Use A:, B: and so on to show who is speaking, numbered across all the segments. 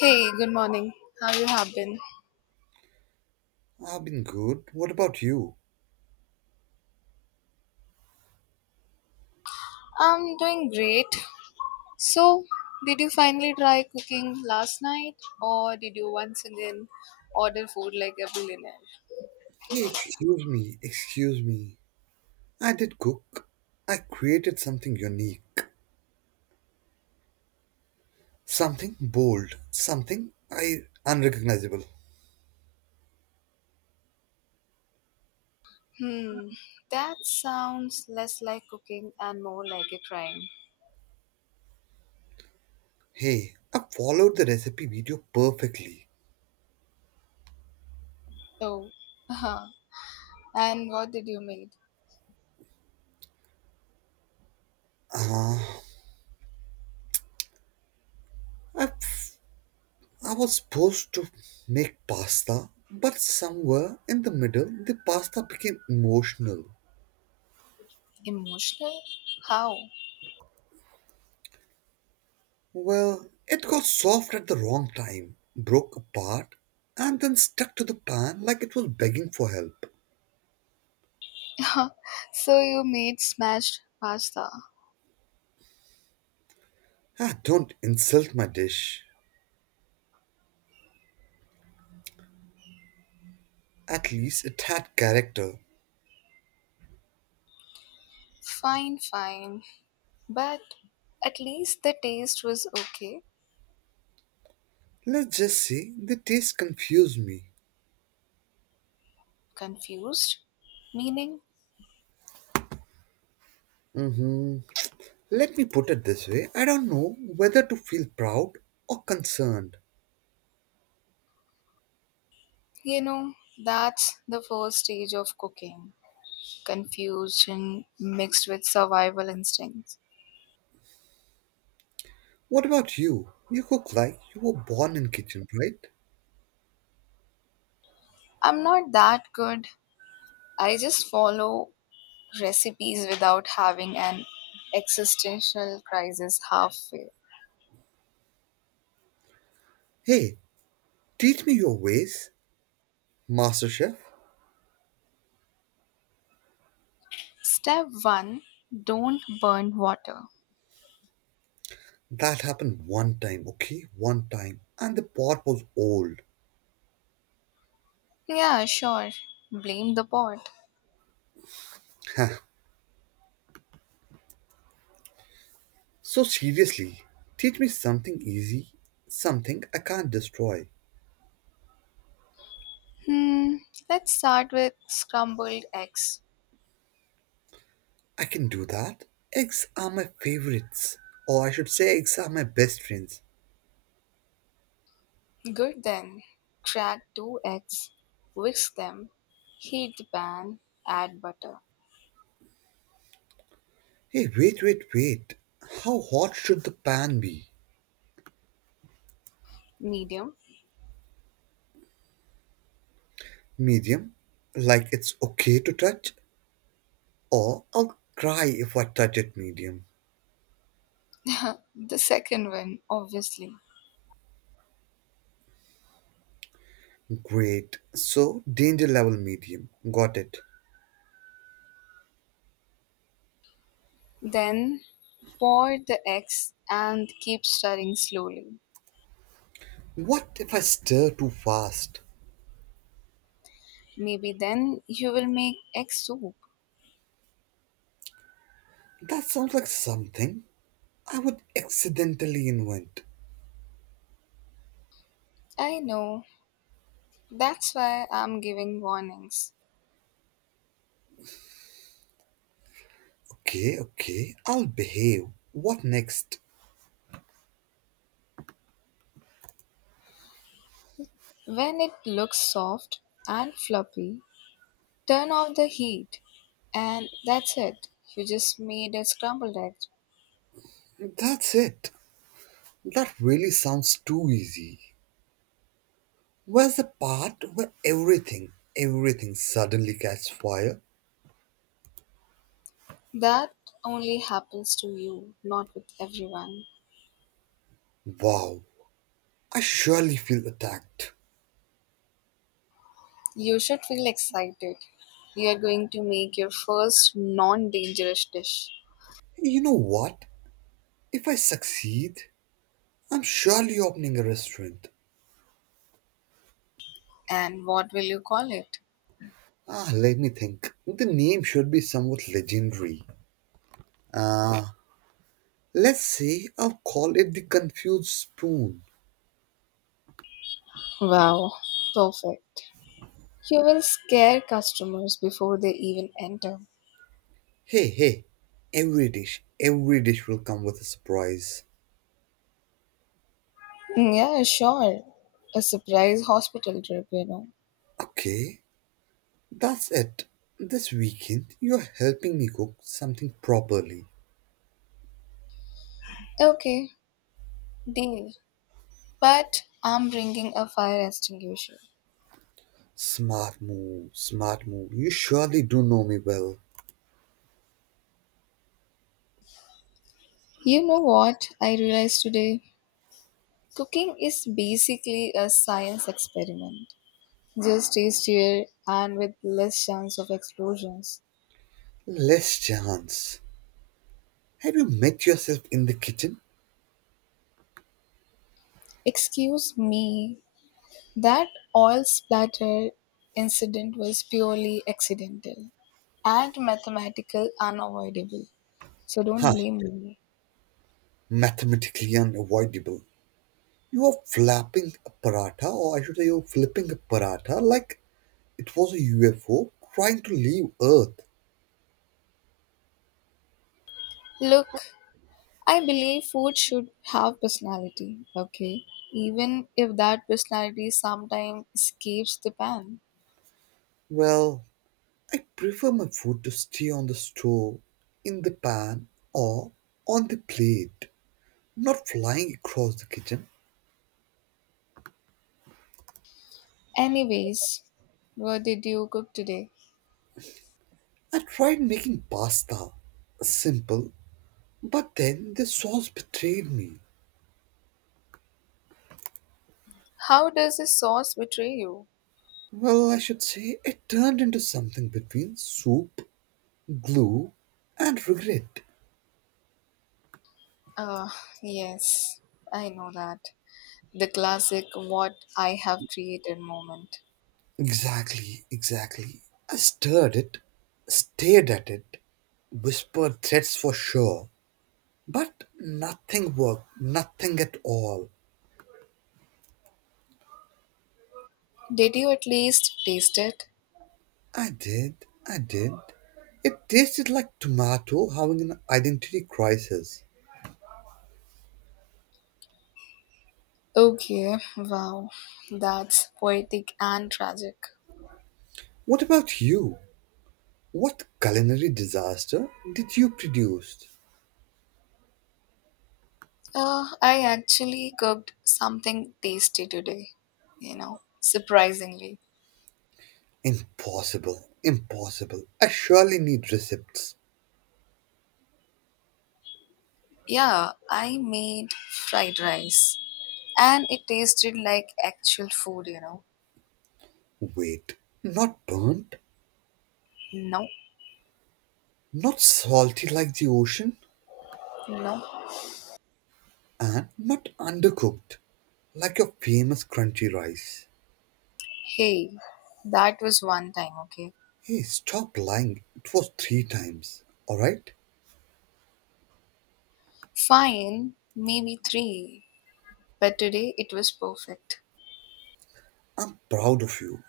A: Hey, good morning. How you have been?
B: I've been good. What about you?
A: I'm doing great. So, did you finally try cooking last night or did you once again order food like a billionaire?
B: Hey, excuse me, excuse me. I did cook. I created something unique, something bold, something I unrecognizable.
A: Hmm, that sounds less like cooking and more like a crime.
B: Hey, I followed the recipe video perfectly.
A: Oh, uh-huh. And what did you make?
B: I, f- I was supposed to make pasta, but somewhere in the middle, the pasta became emotional.
A: Emotional? How?
B: Well, it got soft at the wrong time, broke apart, and then stuck to the pan like it was begging for help.
A: So you made smashed pasta.
B: Don't insult my dish. At least it had character.
A: Fine, fine. But at least the taste was okay.
B: Let's just say the taste confused me.
A: Confused meaning,
B: Hmm. Let me put it this way, I don't know whether to feel proud or concerned.
A: you know that's the first stage of cooking, confusion mixed with survival instincts.
B: What about you? You cook like you were born in kitchen, right?
A: I'm not that good. I just follow recipes without having an existential crisis halfway.
B: Hey, teach me your ways, Master Chef.
A: Step 1, don't burn water.
B: That happened one time, okay? One time. And the pot was old.
A: Yeah, sure, blame the pot.
B: Huh. So seriously, teach me something easy, something I can't destroy.
A: hmm let's start with scrambled eggs.
B: I can do that. Eggs are my favorites. Or I should say, eggs are my best friends.
A: Good then. Crack two eggs, whisk them, heat the pan, add butter.
B: Hey, wait. How hot should the pan be?
A: Medium.
B: Medium? Like it's okay to touch? Or I'll cry if I touch it medium.
A: The second one, obviously.
B: Great. So, danger level medium. Got it.
A: Then pour the eggs and keep stirring slowly.
B: What if I stir too fast?
A: Maybe then you will make egg soup.
B: That sounds like something I would accidentally invent.
A: I know. That's why I'm giving warnings.
B: Okay, I'll behave. What next?
A: When it looks soft and fluffy, turn off the heat. And that's it. You just made a scrambled egg.
B: That's it. That really sounds too easy. Where's the part where everything suddenly catches fire?
A: That only happens to you, not with everyone.
B: Wow, I surely feel attacked.
A: You should feel excited. You are going to make your first non dangerous dish.
B: Hey, you know what? If I succeed, I'm surely opening a restaurant.
A: And what will you call it?
B: Ah, let me think. The name should be somewhat legendary. Ah, let's say I'll call it the Confused Spoon.
A: Wow, perfect. You will scare customers before they even enter.
B: Hey, every dish will come with a surprise.
A: Mm, yeah, sure. A surprise hospital trip,
B: Okay, that's it. This weekend, you're helping me cook something properly.
A: Okay, deal. But I'm bringing a fire extinguisher.
B: Smart move. You surely do know me well.
A: You know what I realized today? Cooking is basically a science experiment, just tastier and with less chance of explosions.
B: Less chance. Have you met yourself in the kitchen?
A: Excuse me, that oil splatter incident was purely accidental and mathematical unavoidable. So don't
B: Huh,
A: blame me.
B: mathematically unavoidable. You are flapping a paratha, or I should say, you're flipping a paratha like it was a UFO trying to leave Earth.
A: Look, I believe food should have personality, okay? Even if that personality sometimes escapes the pan.
B: Well, I prefer my food to stay on the stove, in the pan, or on the plate, not flying across the kitchen.
A: Anyways, what did you cook today?
B: I tried making pasta, simple, but then the sauce betrayed me.
A: How does the sauce betray you?
B: Well, I should say it turned into something between soup, glue, and regret.
A: Uh, yes, I know that. The classic what I have created moment.
B: Exactly. I stirred it, stared at it, whispered threats for sure, but nothing worked, nothing at all.
A: Did you at least taste it?
B: I did, I did. It tasted like tomato having an identity crisis.
A: Okay, wow, that's poetic and tragic.
B: What about you? What culinary disaster did you produce?
A: I actually cooked something tasty today, surprisingly.
B: Impossible. I surely need receipts.
A: Yeah, I made fried rice and it tasted like actual food.
B: Wait, not burnt,
A: No,
B: not salty like the ocean,
A: no.
B: and not undercooked like your famous crunchy rice.
A: Hey, that was one time, okay?
B: Hey, stop lying. It was three times. Alright?
A: Fine, maybe three, but today it was perfect.
B: I'm proud of you.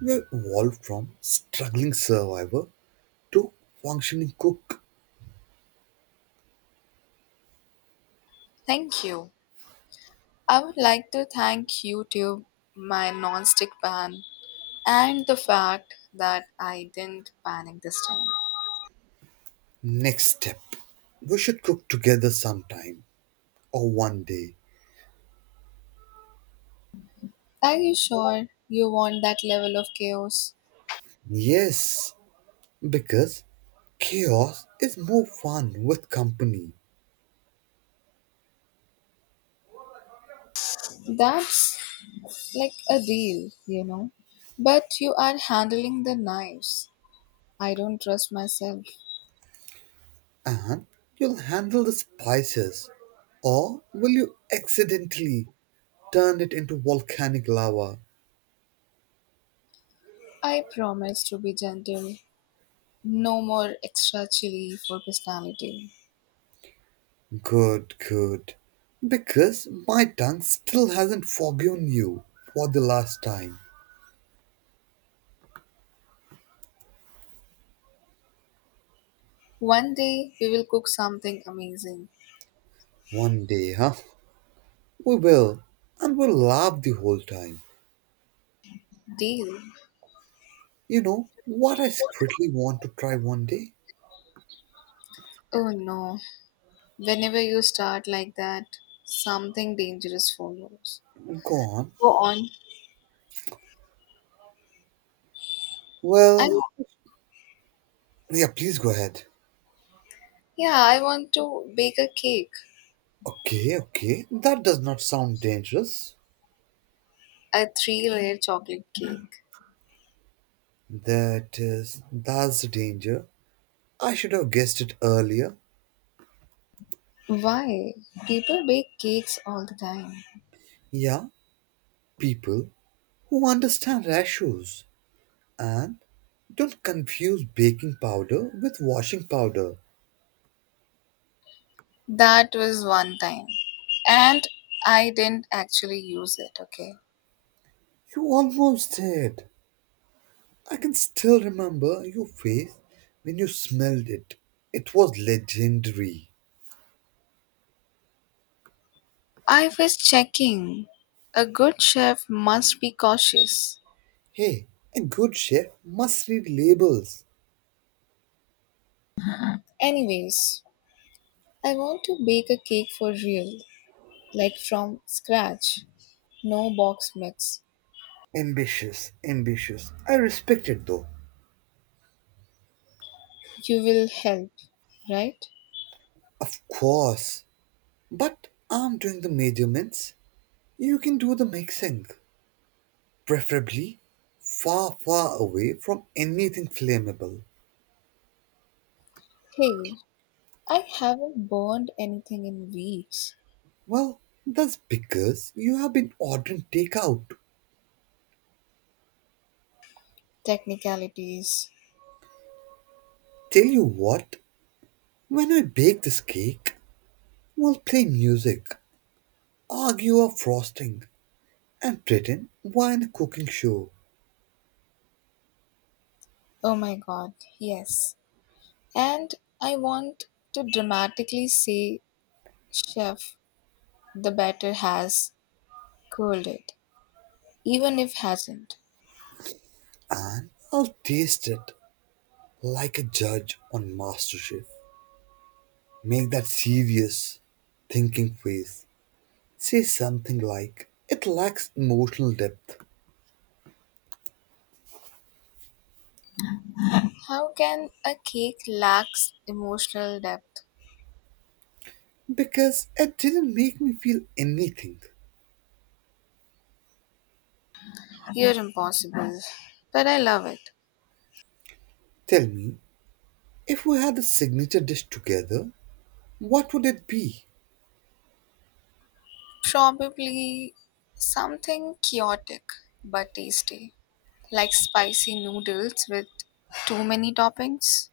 B: You evolved from struggling survivor to functioning cook.
A: Thank you. I would like to thank YouTube, my non-stick pan, and the fact that I didn't panic this time.
B: Next step. We should cook together sometime or one day.
A: Are you sure you want that level of chaos?
B: Yes, because chaos is more fun with company.
A: That's like a deal, But you are handling the knives. I don't trust myself.
B: And you'll handle the spices. Or will you accidentally turn it into volcanic lava?
A: I promise to be gentle. No more extra chili for personality.
B: Good. Because my tongue still hasn't forgiven you for the last time.
A: One day we will cook something amazing.
B: One day, huh? We will. And we'll laugh the whole time.
A: Deal.
B: You know what I secretly want to try one day?
A: Oh no. Whenever you start like that, something dangerous follows.
B: Go on.
A: Go on. I
B: Well, yeah, please go ahead.
A: Yeah, I want to bake a cake.
B: Okay. That does not sound dangerous.
A: A three layer chocolate cake.
B: That's the danger. I should have guessed it earlier.
A: Why? People bake cakes all the time.
B: Yeah, people who understand ratios and don't confuse baking powder with washing powder.
A: That was one time. And I didn't actually use it, okay?
B: You almost did. I can still remember your face when you smelled it. It was legendary.
A: I was checking. A good chef must be cautious.
B: Hey, a good chef must read labels.
A: Anyways, I want to bake a cake for real, like from scratch. No box mix.
B: Ambitious. I respect it though.
A: You will help, right?
B: Of course. But I'm doing the measurements. You can do the mixing. Preferably far away from anything flammable.
A: Hey, I haven't burned anything in weeks.
B: Well, that's because you have been ordering takeout.
A: Technicalities.
B: Tell you what, when I bake this cake, we'll play music, argue over frosting, and pretend we're in a cooking show.
A: Oh my god, yes. And I want to dramatically say, Chef, the batter has cooled it, even if hasn't.
B: And I'll taste it like a judge on MasterChef. Make that serious, thinking face. Say something like, it lacks emotional depth
A: How can a cake lack emotional depth?
B: because it didn't make me feel anything.
A: You're impossible. But I love it.
B: Tell me, if we had a signature dish together, what would it be?
A: Probably something chaotic but tasty. Like spicy noodles with too many toppings?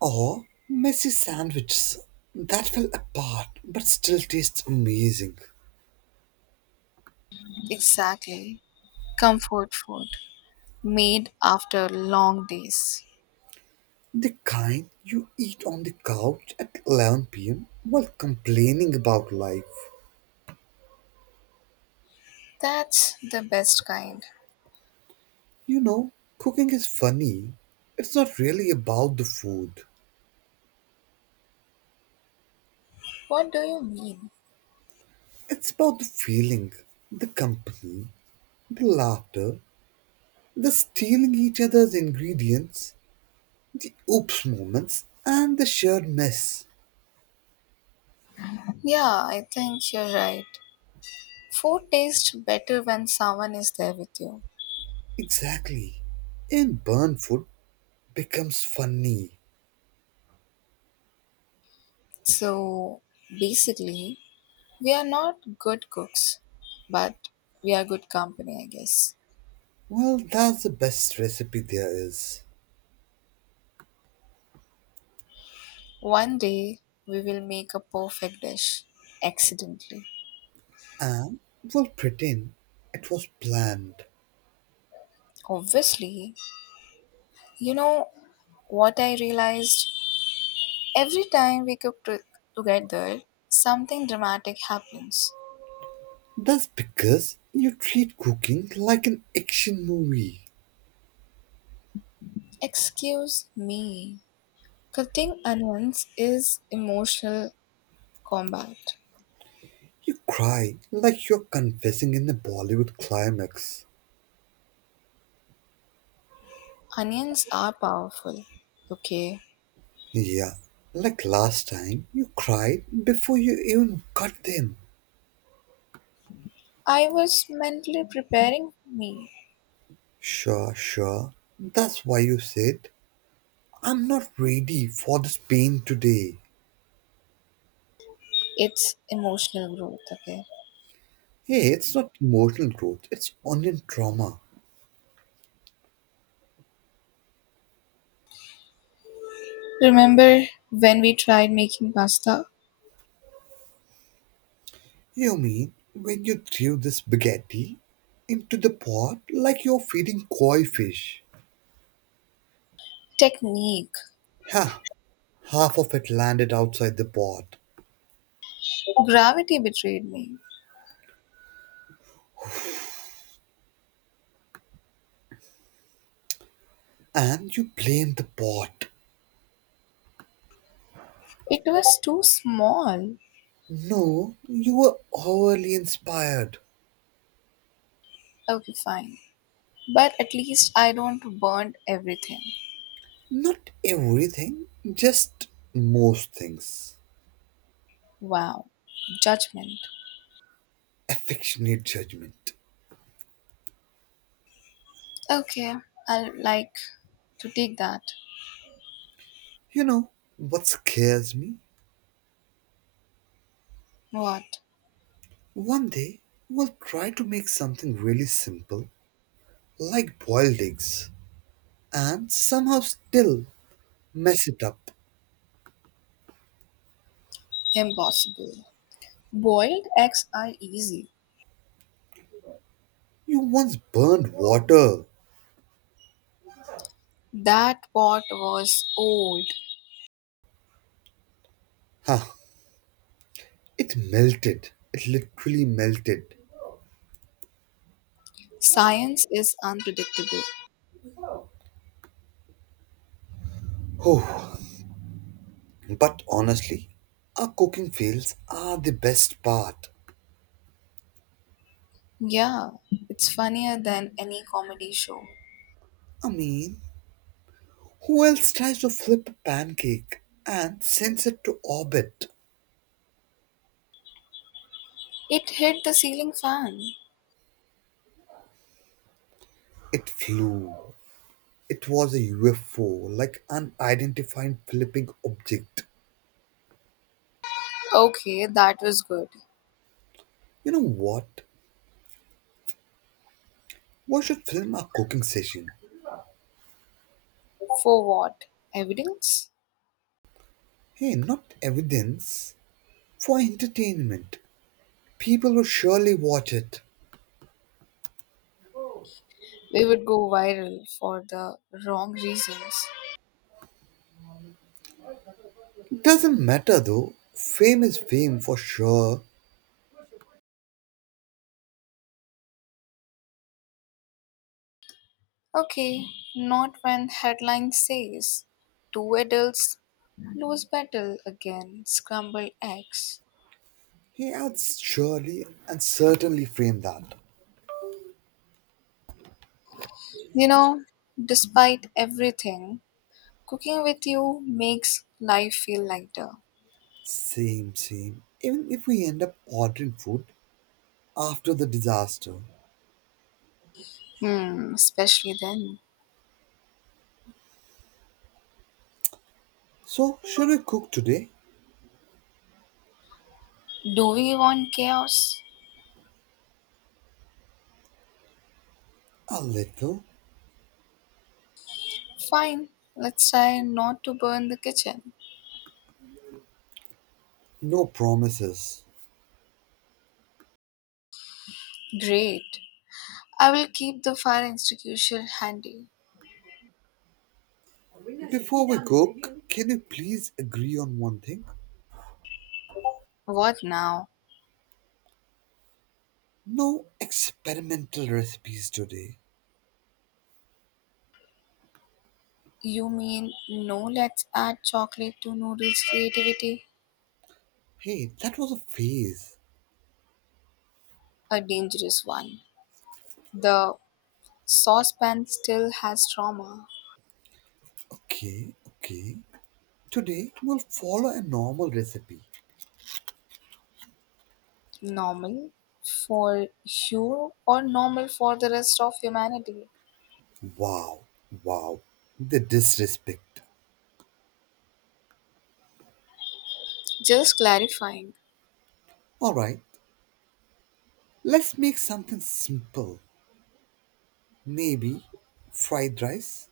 B: Or messy sandwiches that fell apart but still taste amazing.
A: Exactly. Comfort food. Made after long days.
B: The kind you eat on the couch at 11 p.m. while complaining about life.
A: That's the best kind.
B: You know, cooking is funny. It's not really about the food,
A: What do you mean?
B: it's about the feeling, the company, the laughter, the stealing each other's ingredients, the oops moments, and the shared mess.
A: Yeah, I think you're right. Food tastes better when someone is there with you.
B: Exactly. And burnt food becomes funny.
A: So basically, we are not good cooks, but we are good company, I guess.
B: Well, that's the best recipe there is.
A: One day, we will make a perfect dish accidentally.
B: And will pretend it was planned.
A: Obviously, you know what I realized? Every time together, something dramatic happens.
B: That's because you treat cooking like an action movie.
A: Excuse me. Cutting onions is emotional combat.
B: You cry like you're confessing in a Bollywood climax.
A: Onions are powerful. Okay,
B: Yeah, like last time, you cried before you even cut them.
A: I was mentally preparing me.
B: Sure. That's why you said, I'm not ready for this pain today.
A: It's emotional growth, okay?
B: Hey, it's not emotional growth, it's onion trauma.
A: Remember when we tried making pasta?
B: You mean when you threw the spaghetti into the pot like you're feeding koi fish?
A: Technique.
B: Ha! Half of it landed outside the pot.
A: Gravity betrayed me.
B: And you blamed the pot.
A: It was too small.
B: No, you were overly inspired.
A: Okay, fine. But at least I don't burn everything.
B: Not everything, just most things.
A: Wow. Judgment.
B: Affectionate judgment.
A: Okay, I'll like to take that.
B: You know what scares me?
A: What?
B: One day we'll try to make something really simple, like boiled eggs, and somehow still mess it up.
A: Impossible. Boiled eggs are easy.
B: You once burned water.
A: That pot was old.
B: Huh. It melted. It literally melted.
A: Science is unpredictable.
B: Oh, but honestly, our cooking fails are the best part.
A: Yeah, it's funnier than any comedy show.
B: I mean, who else tries to flip a pancake and sends it to orbit?
A: It hit the ceiling fan.
B: It flew. It was a UFO, like unidentified flipping object.
A: Okay, that was good.
B: You know what? We should film our cooking session.
A: For what? Evidence?
B: Hey, not evidence, for entertainment. People will surely watch it.
A: We would go viral for the wrong reasons.
B: Doesn't matter though. Fame is fame for sure.
A: Okay, not when headline says two adults lose battle again, scrambled eggs.
B: He adds surely and certainly frame that.
A: You know, despite everything, cooking with you makes life feel lighter.
B: Same. Even if we end up ordering food after the disaster.
A: Hmm, especially then.
B: So, should we cook today?
A: Do we want chaos?
B: A little.
A: Fine, let's try not to burn the kitchen.
B: No promises.
A: Great. I will keep the fire extinguisher handy.
B: Before we cook, can you please agree on one thing?
A: What now?
B: No experimental recipes today.
A: You mean no let's add chocolate to noodles creativity?
B: Hey, that was a phase.
A: A dangerous one. The saucepan still has trauma.
B: Okay. Today, we'll follow a normal recipe.
A: Normal for you or normal for the rest of humanity?
B: Wow, wow, the disrespect.
A: Just clarifying.
B: Alright, let's make something simple. Maybe fried rice?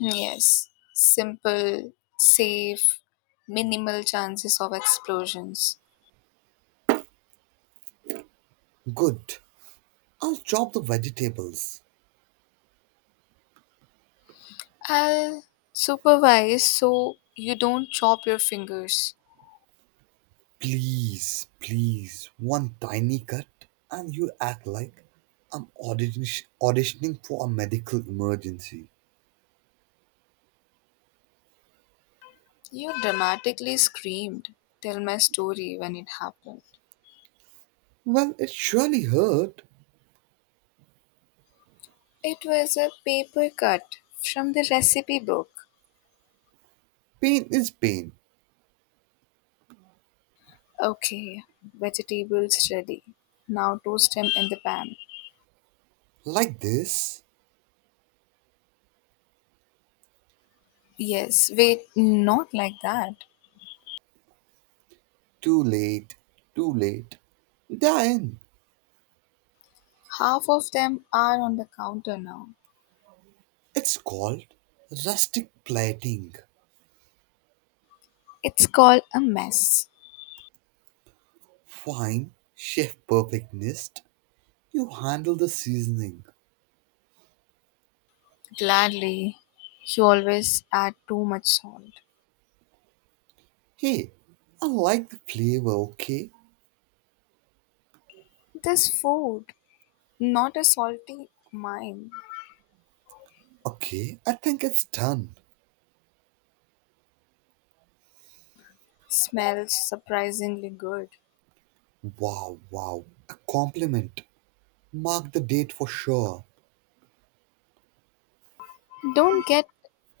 A: Yes, simple, safe, minimal chances of explosions.
B: Good. I'll chop the vegetables.
A: I'll supervise so you don't chop your fingers.
B: Please, one tiny cut, and you act like I'm auditioning for a medical emergency.
A: You dramatically screamed. Tell my story when it happened.
B: Well, it surely hurt.
A: It was a paper cut from the recipe book.
B: Pain is pain.
A: Okay, vegetables ready. Now toast them in the pan.
B: Like this.
A: Yes, wait, not like that.
B: Too late, too late. Then
A: Half of them are on the counter now.
B: it's called rustic plating.
A: It's called a mess.
B: Fine chef perfectionist, you handle the seasoning.
A: Gladly, you always add too much salt.
B: Hey, I like the flavor, okay?
A: This food not a salty mime.
B: Okay, I think it's done.
A: Smells surprisingly good.
B: Wow, a compliment. Mark the date for sure.
A: Don't get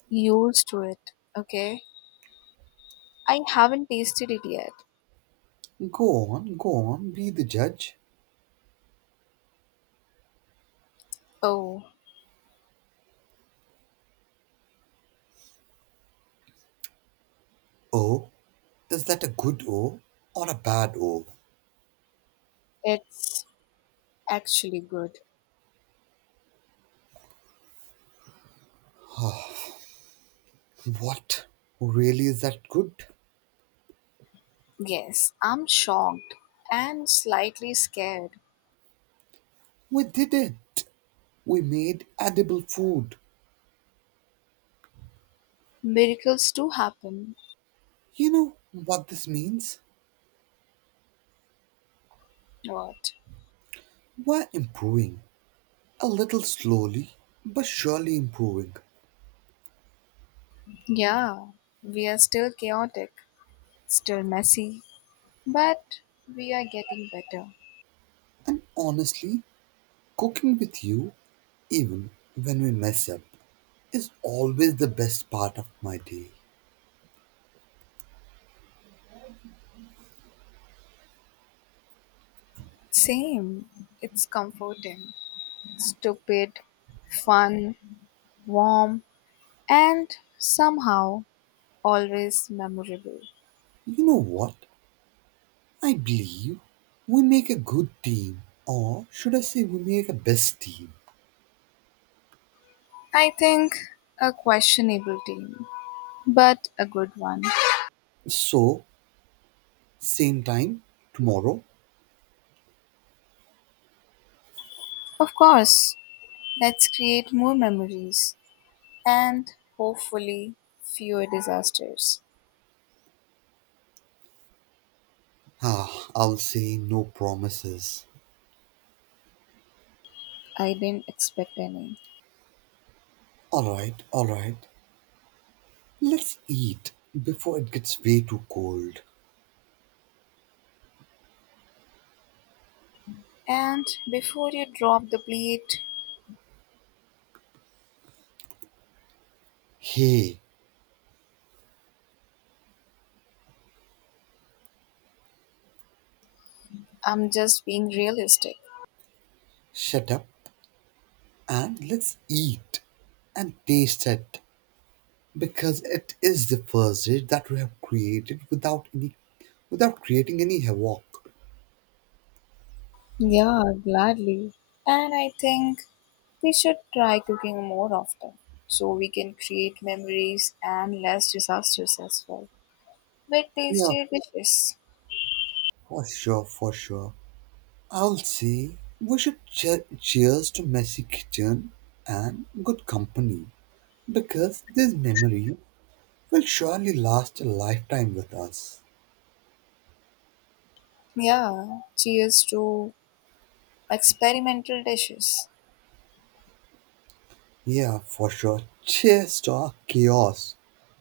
A: used to it, okay? I haven't tasted it yet.
B: Go on, be the judge.
A: Oh,
B: Oh, is that a good O or a bad O?
A: it's actually good.
B: What? Really, is that good?
A: Yes, I'm shocked and slightly scared.
B: We did it. We made edible food.
A: Miracles do happen.
B: You know what this means?
A: What?
B: We're improving. A little slowly, but surely improving.
A: Yeah, we are still chaotic, still messy, but we are getting better.
B: And honestly, cooking with you, even when we mess up, is always the best part of my day.
A: Same. It's comforting. Stupid, fun, warm, and somehow always memorable.
B: You know what? I believe we make a good team, or should I say, we make a best team.
A: I think a questionable team, but a good one.
B: So, same time tomorrow?
A: Of course, let's create more memories and hopefully fewer disasters.
B: Ah, I'll say no promises.
A: I didn't expect any.
B: Alright. Let's eat before it gets way too cold.
A: And before you drop the plate,
B: Hey,
A: I'm just being realistic.
B: shut up and let's eat and taste it because it is the first dish that we have created without creating any havoc.
A: Yeah, gladly. And I think we should try cooking more often so we can create memories and less disasters as well. With
B: Yeah,
A: tasty dishes.
B: for sure. I'll say we should cheers to messy kitchen and good company because this memory will surely last a lifetime with us.
A: Yeah, cheers to experimental dishes.
B: Yeah, for sure. Just or chaos.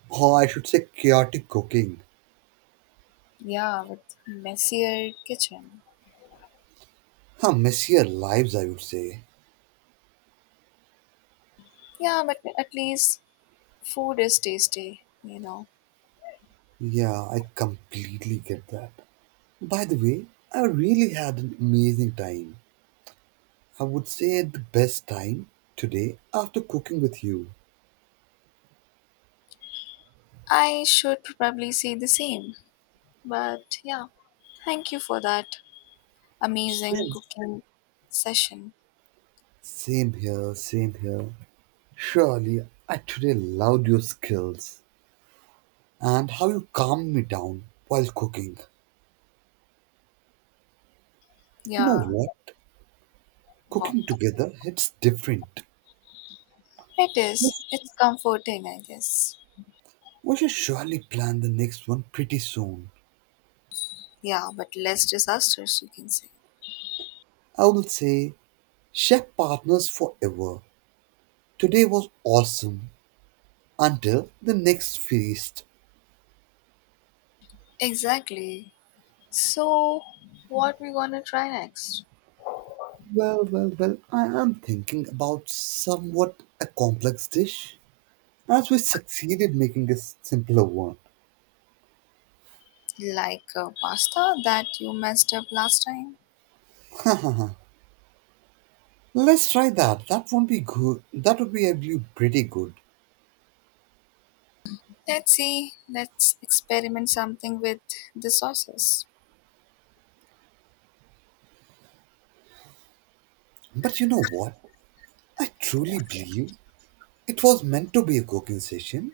B: Or I should say chaotic cooking.
A: Yeah, with messier kitchen.
B: Huh, messier lives, I would say.
A: Yeah, but at least food is tasty,
B: Yeah, I completely get that. By the way, I really had an amazing time. I would say the best time today after cooking with you.
A: I should probably say the same. But yeah, thank you for that amazing
B: Same,
A: cooking session.
B: same here. Surely, I today loved your skills and how you calmed me down while cooking. You know
A: Yeah,
B: what?
A: well,
B: Cooking together hits different.
A: it is. It's comforting, I guess.
B: We should surely plan the next one pretty soon.
A: Yeah, but less disastrous, you can say.
B: I will say, chef partners forever. Today was awesome until the next feast.
A: Exactly. So, what we gonna try next?
B: Well, I am thinking about somewhat a complex dish. As we succeeded making a simpler one.
A: Like pasta that you messed up last time?
B: Let's try that. That won't be good. That would be, I believe, pretty good.
A: Let's see. Let's experiment something with the sauces.
B: But you know what? I truly believe it was meant to be a cooking session,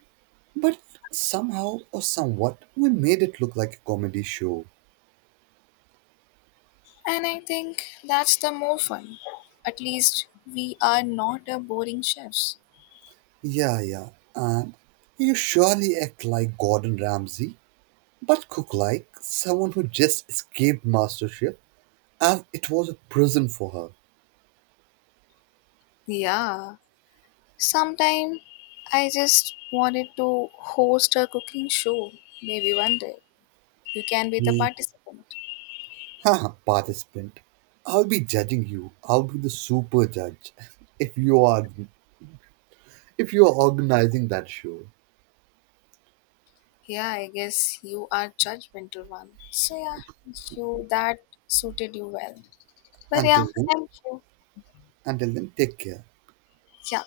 B: but somehow or somewhat we made it look like a comedy show.
A: And I think that's the more fun. At least we are not a boring chefs.
B: Yeah, and you surely act like Gordon Ramsay, but cook like someone who just escaped mastership as it was a prison for her.
A: Yeah. Sometime I just wanted to host a cooking show. Maybe one day you can be the
B: Hmm.
A: participant.
B: Haha, participant. I'll be judging you. I'll be the super judge if you are if you are organizing that show.
A: Yeah, I guess you are judgmental one. So yeah, you that suited you well. But yeah,
B: Until then,
A: thank you.
B: until then, take care.
A: Yeah.